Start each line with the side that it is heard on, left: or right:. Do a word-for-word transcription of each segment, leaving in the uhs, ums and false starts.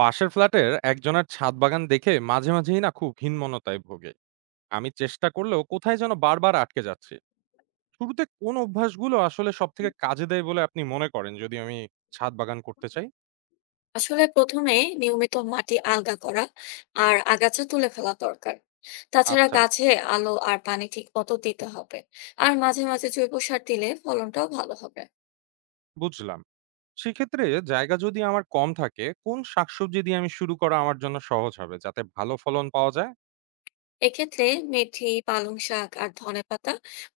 right: পাশের ফ্ল্যাটের একজনের ছাদ বাগান দেখে মাঝে মাঝেই না খুব হীনমন্যতায় ভোগে। আমি চেষ্টা করলেও কোথায় যেন বারবার আটকে যাচ্ছে। শুরুতে কোন অভ্যাসগুলো আসলে সব থেকে কাজে দেয় বলে আপনি মনে করেন, যদি আমি ছাদ বাগান করতে চাই?
left: আসলে প্রথমে নিয়মিত মাটি আলগা করা আর আগাছা তুলে ফেলা দরকার। তাছাড়া
right: আচ্ছা।
left: গাছে আলো আর পানি ঠিক মতো দিতে হবে। আর মাঝে মাঝে জৈব সার দিলে ফলনটাও ভালো হবে।
right: বুঝলাম। সেক্ষেত্রে জায়গা যদি আমার কম থাকে, কোন শাকসবজি দিয়ে আমি শুরু করা আমার জন্য সহজ হবে, যাতে ভালো ফলন পাওয়া যায়?
left: এক্ষেত্রে মেথি পালং শাক আর ধনেপাতা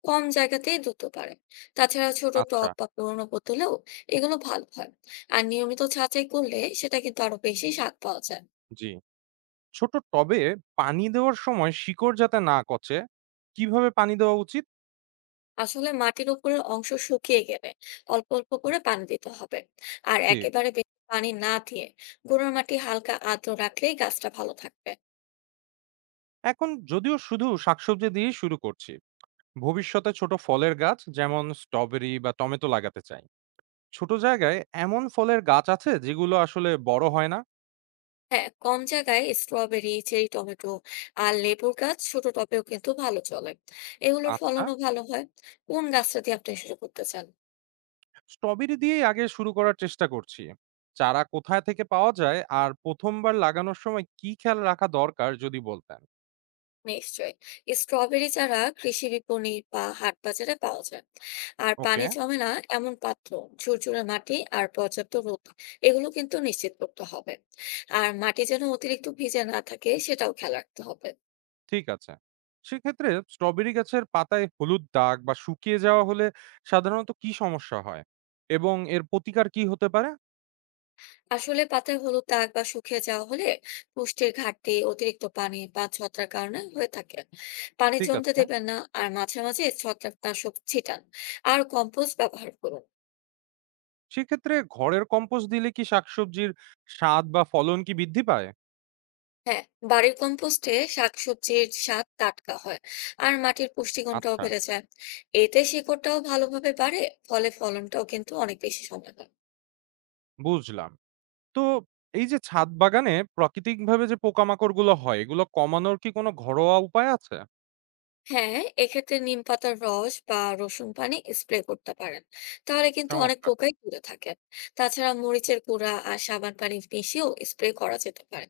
left: কম জায়গাতেই দ্রুত পারে। তাছাড়া ছোট
right: আচ্ছা।
left: টব বা পুরোনো বোতলেও এগুলো ভালো হয়। আর নিয়মিত ছাঁচাই করলে সেটা কিন্তু আরো বেশি স্বাদ পাওয়া যায়।
right: জি। ছোট টবে পানি দেওয়ার সময় শিকড় যাতে না কচে, কিভাবে পানি দেওয়া উচিত?
left: আসলে মাটির উপরের অংশ শুকিয়ে গেলে অল্প অল্প করে পানি দিতে হবে। আর
right: ঠিক।
left: একেবারে বেশি পানি না দিয়ে গুঁড়োর মাটি হালকা আর্দ্র রাখলেই গাছটা ভালো থাকবে।
right: এখন যদিও শুধু শাকসবজি দিয়ে শুরু করছি, ভবিষ্যতে ছোট ফলের গাছ যেমন স্ট্রবেরি বা টমেটো লাগাতে চাই। ছোট জায়গায় এমন ফলের গাছ আছে যেগুলো আসলে বড় হয় না?
left: হ্যাঁ, কম জায়গায় স্ট্রবেরি চেরি টমেটো আর লেবুর গাছ ছোট টবেও কিন্তু ভালো চলে। এগুলোর
right: আচ্ছা।
left: ফলনও ভালো হয়। কোন গাছটা দিয়ে আপনি শুরু করতে চান?
right: স্ট্রবেরি দিয়েই আগে শুরু করার চেষ্টা করছি। চারা কোথায় থেকে পাওয়া যায়, আর প্রথমবার লাগানোর সময় কি খেয়াল রাখা দরকার, যদি বলতেন?
left: নিশ্চয়ই স্ট্রবেরি চারা কৃষি বিপণি বা হাট বাজারে পাওয়া যায়। আর
right: ওকে।
left: পানি জমে না এমন পাত্র, ঝুরঝুরে মাটি আর পর্যাপ্ত রোদ, এগুলো কিন্তু নিশ্চিত করতে হবে। আর মাটি যেন অতিরিক্ত ভিজে না থাকে সেটাও খেয়াল রাখতে হবে।
right: ঠিক আছে। সেক্ষেত্রে স্ট্রবেরি গাছের পাতায় হলুদ দাগ বা শুকিয়ে যাওয়া হলে সাধারণত কি সমস্যা হয়, এবং এর প্রতিকার কি হতে পারে?
left: আসলে পাতায় হলুদ দাগ বা শুকিয়ে যাওয়া হলে পুষ্টির ঘাটতি, অতিরিক্ত পানি বা ছত্রাক কারণে হয়ে থাকে। পানি
right: ঠিক
left: জমতে
right: আছে।
left: দেবেন না আর মাঝে মাঝে ছত্রাকনাশক ছিটান। আর কম্পোস্ট ব্যবহার করুন।
right: সেক্ষেত্রে ঘরের কম্পোস্ট দিলে কি শাকসবজির স্বাদ বা ফলন কি বৃদ্ধি পায়?
left: হ্যাঁ, বাড়ির কম্পোস্টে শাকসবজির স্বাদ টাটকা হয়। আর মাটির পুষ্টিগুণটাও
right: আচ্ছা,
left: বেড়ে যায়। এতে শিকড়টাও ভালোভাবে বাড়ে। ফলে ফলনটাও কিন্তু অনেক বেশি সময় হয়।
right: বুঝলাম। তো এই যে ছাদ বাগানে প্রাকৃতিকভাবে যে পোকামাকড়গুলো হয়, এগুলো কমানোর কি কোনো ঘরোয়া উপায় আছে?
left: হ্যাঁ, এক্ষেত্রে নিম পাতার রস বা রসুন পানি স্প্রে করতে পারেন। তাহলে কিন্তু অনেক
right: চমৎকার!
left: পোকাই দূরে থাকে। তাছাড়া মরিচের গুঁড়া আর সাবান পানি মিশিয়েও স্প্রে করা যেতে পারে।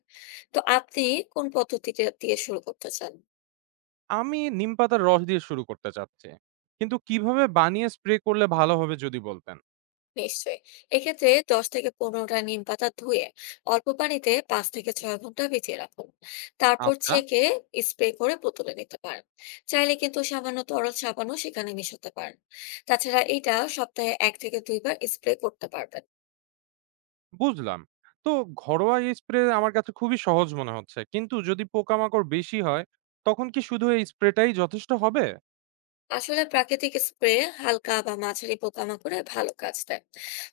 left: তো আপনি কোন পদ্ধতিটা দিয়ে শুরু করতে চান?
right: আমি নিমপাতার রস দিয়ে শুরু করতে চাচ্ছি। কিন্তু কিভাবে বানিয়ে স্প্রে করলে ভালো হবে, যদি বলতেন?
left: নিশ্চয়ই। এক্ষেত্রে দশ থেকে পনেরোটা নিম পাতা ধুয়ে অল্প পানিতে পাঁচ থেকে ছয় ঘন্টা ভিজিয়ে রাখুন। তারপর
right: আচ্ছা,
left: ছেঁকে স্প্রে করে বোতলে নিতে পারেন। চাইলে কিন্তু সামান্য তরল সাবানও সেখানে মিশাতে পারেন। তাছাড়া এটা সপ্তাহে এক থেকে দুইবার স্প্রে করতে পারবেন।
right: বুঝলাম। তো ঘরোয়া এই স্প্রে আমার কাছে খুবই সহজ মনে হচ্ছে। কিন্তু যদি পোকামাকড় বেশি হয়, তখন কি শুধু এই স্প্রেটাই যথেষ্ট হবে?
left: আসলে প্রাকৃতিক স্প্রে হালকা বা মাঝারি পোকামাকড়ে ভালো কাজ দেয়।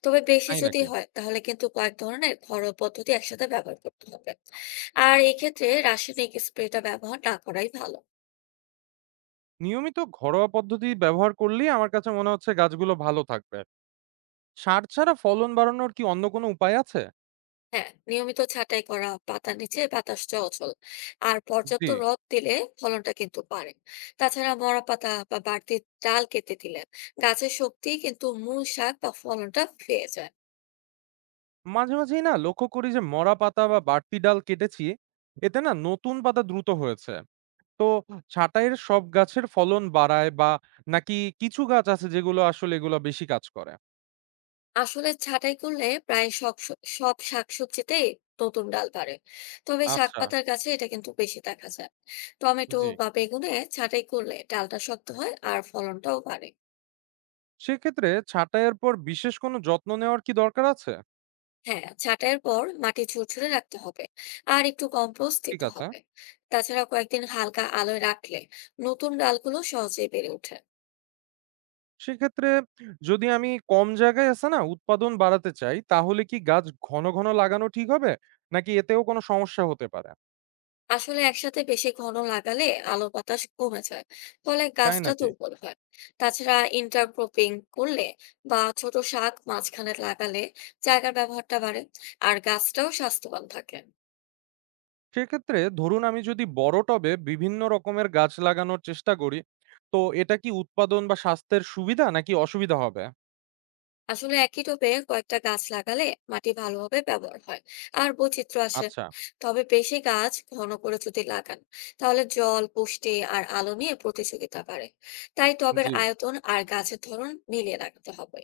left: তবে বেশি
right: তাই
left: যদি
right: নাকি?
left: হয় তাহলে কিন্তু কয়েক ধরনের ঘরোয়া পদ্ধতি একসাথে ব্যবহার করতে হবে। আর এক্ষেত্রে রাসায়নিক স্প্রেটা ব্যবহার না করাই ভালো।
right: নিয়মিত ঘরোয়া পদ্ধতি ব্যবহার করলেই আমার কাছে মনে হচ্ছে গাছগুলো ভালো থাকবে। সার ছাড়া ফলন বাড়ানোর কি অন্য কোনো উপায় আছে?
left: হ্যাঁ, নিয়মিত ছাঁটাই করা, পাতা নিচে বাতাস চলাচল আর
right: জি।
left: পর্যাপ্ত রোদ দিলে ফলনটা কিন্তু বাড়ে। তাছাড়া মরা পাতা বা বাড়তি ডাল কেটে দিলে গাছের শক্তি কিন্তু মূল শাক বা ফলনটা পেয়ে যায়।
right: মাঝে মাঝেই না লক্ষ্য করি যে মরা পাতা বা বাড়তি ডাল কেটেছি, এতে না নতুন পাতা দ্রুত হয়েছে। তো ছাঁটাইয়ের সব গাছের ফলন বাড়ায়, বা নাকি কিছু গাছ আছে যেগুলো আসলে এগুলো বেশি কাজ করে?
left: আসলে ছাঁটাই করলে প্রায় সব স- সব শাকসবজিতেই নতুন ডাল বাড়ে। তবে শাক
right: আচ্ছা।
left: পাতার গাছে এটা কিন্তু বেশি দেখা যায়। টমেটো
right: জি।
left: বা বেগুনে ছাঁটাই করলে ডালটা শক্ত হয় আর ফলনটাও বাড়ে।
right: সেক্ষেত্রে ছাঁটাইয়ের পর বিশেষ কোনো যত্ন নেওয়ার কি দরকার আছে?
left: হ্যাঁ, ছাঁটাইয়ের পর মাটি ঝুরঝুরে রাখতে হবে আর একটু কম্পোস্ট
right: ঠিক
left: দিতে
right: আছে।
left: হবে। তাছাড়া কয়েকদিন হালকা আলোয় রাখলে নতুন ডালগুলো সহজেই বেড়ে ওঠে।
right: সেক্ষেত্রে যদি আমি কম জায়গায় আছে না উৎপাদন বাড়াতে চাই, তাহলে কি গাছ ঘন ঘন লাগানো ঠিক হবে, নাকি এতেও কোনো সমস্যা হতে পারে?
left: আসলে একসাথে বেশি ঘন লাগালে আলো বাতাস কমে যায়। ফলে
right: তাই
left: গাছটা
right: নাকি?
left: দুর্বল হয়। তাছাড়া ইন্টারক্রপিং করলে বা ছোট শাক মাঝখানে লাগালে জায়গার ব্যবহারটা বাড়ে। আর গাছটাও স্বাস্থ্যবান থাকে।
right: সেক্ষেত্রে ধরুন আমি যদি বড় টবে বিভিন্ন রকমের গাছ লাগানোর চেষ্টা করি, তো এটা কি উৎপাদন বা স্বাস্থ্যের সুবিধা নাকি অসুবিধা হবে?
left: আসলে একই টবে কয়েকটা গাছ লাগালে মাটি ভালোভাবে ব্যবহার হয় আর বৈচিত্র্য আসে।
right: আচ্ছা।
left: তবে বেশি গাছ ঘন করে যদি লাগান তাহলে জল পুষ্টি আর আলো নিয়ে প্রতিযোগিতা বাড়ে। তাই টবের
right: জি।
left: আয়তন আর গাছের ধরন মিলিয়ে রাখতে হবে।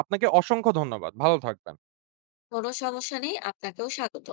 right: আপনাকে অসংখ্য ধন্যবাদ, ভালো থাকবেন।
left: কোনো সমস্যা নেই, আপনাকেও স্বাগত।